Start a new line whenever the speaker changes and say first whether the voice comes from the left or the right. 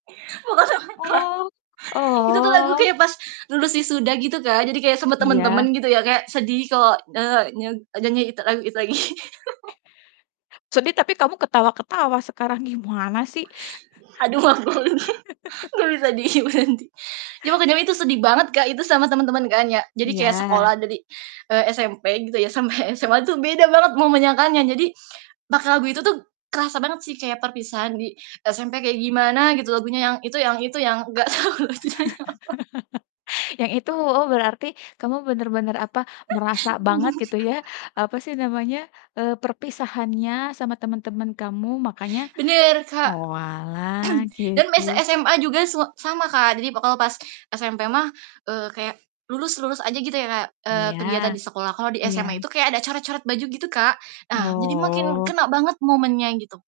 left: Oh.
right: Itu tuh lagu
left: Oh.
right: kayak pas lulus wisuda gitu Kak, jadi kayak sama
left: Iya.
right: temen-temen gitu ya kayak sedih kalau, eee, nye nyanyi itu lagu itu lagi.
left: Sedih tapi kamu ketawa-ketawa sekarang gimana sih.
right: Aduh aku lagi gak bisa diam nanti. Ya waktu jaman itu sedih banget Kak, itu sama temen-temen kan ya, jadi
left: Iya.
right: kayak sekolah dari, eee, SMP gitu ya sampai SMA itu beda banget mau menyangkanya, jadi makna lagu itu tuh kerasa banget sih kayak perpisahan di SMP kayak gimana gitu, lagunya yang itu yang itu yang gak tahu gunanya
left: Yang itu
right: apa.
left: oh berarti kamu bener-bener apa, merasa banget gitu ya, apa sih namanya, eee, perpisahannya sama temen-temen kamu makanya
right: Bener Kak.
left: oalah
right: Dan
left: gitu.
right: mess SMA juga s sama Kak, jadi pokoknya pas SMP mah, eee, kayak lulus lulus aja gitu ya kayak, eee,
left: Iya.
right: kelihatan di sekolah. Kalo di
left: Iya.
right: SMA itu kayak ada corat-coret baju gitu Kak, nah jadi makin
left: Oh.
right: kena banget momennya, gitu.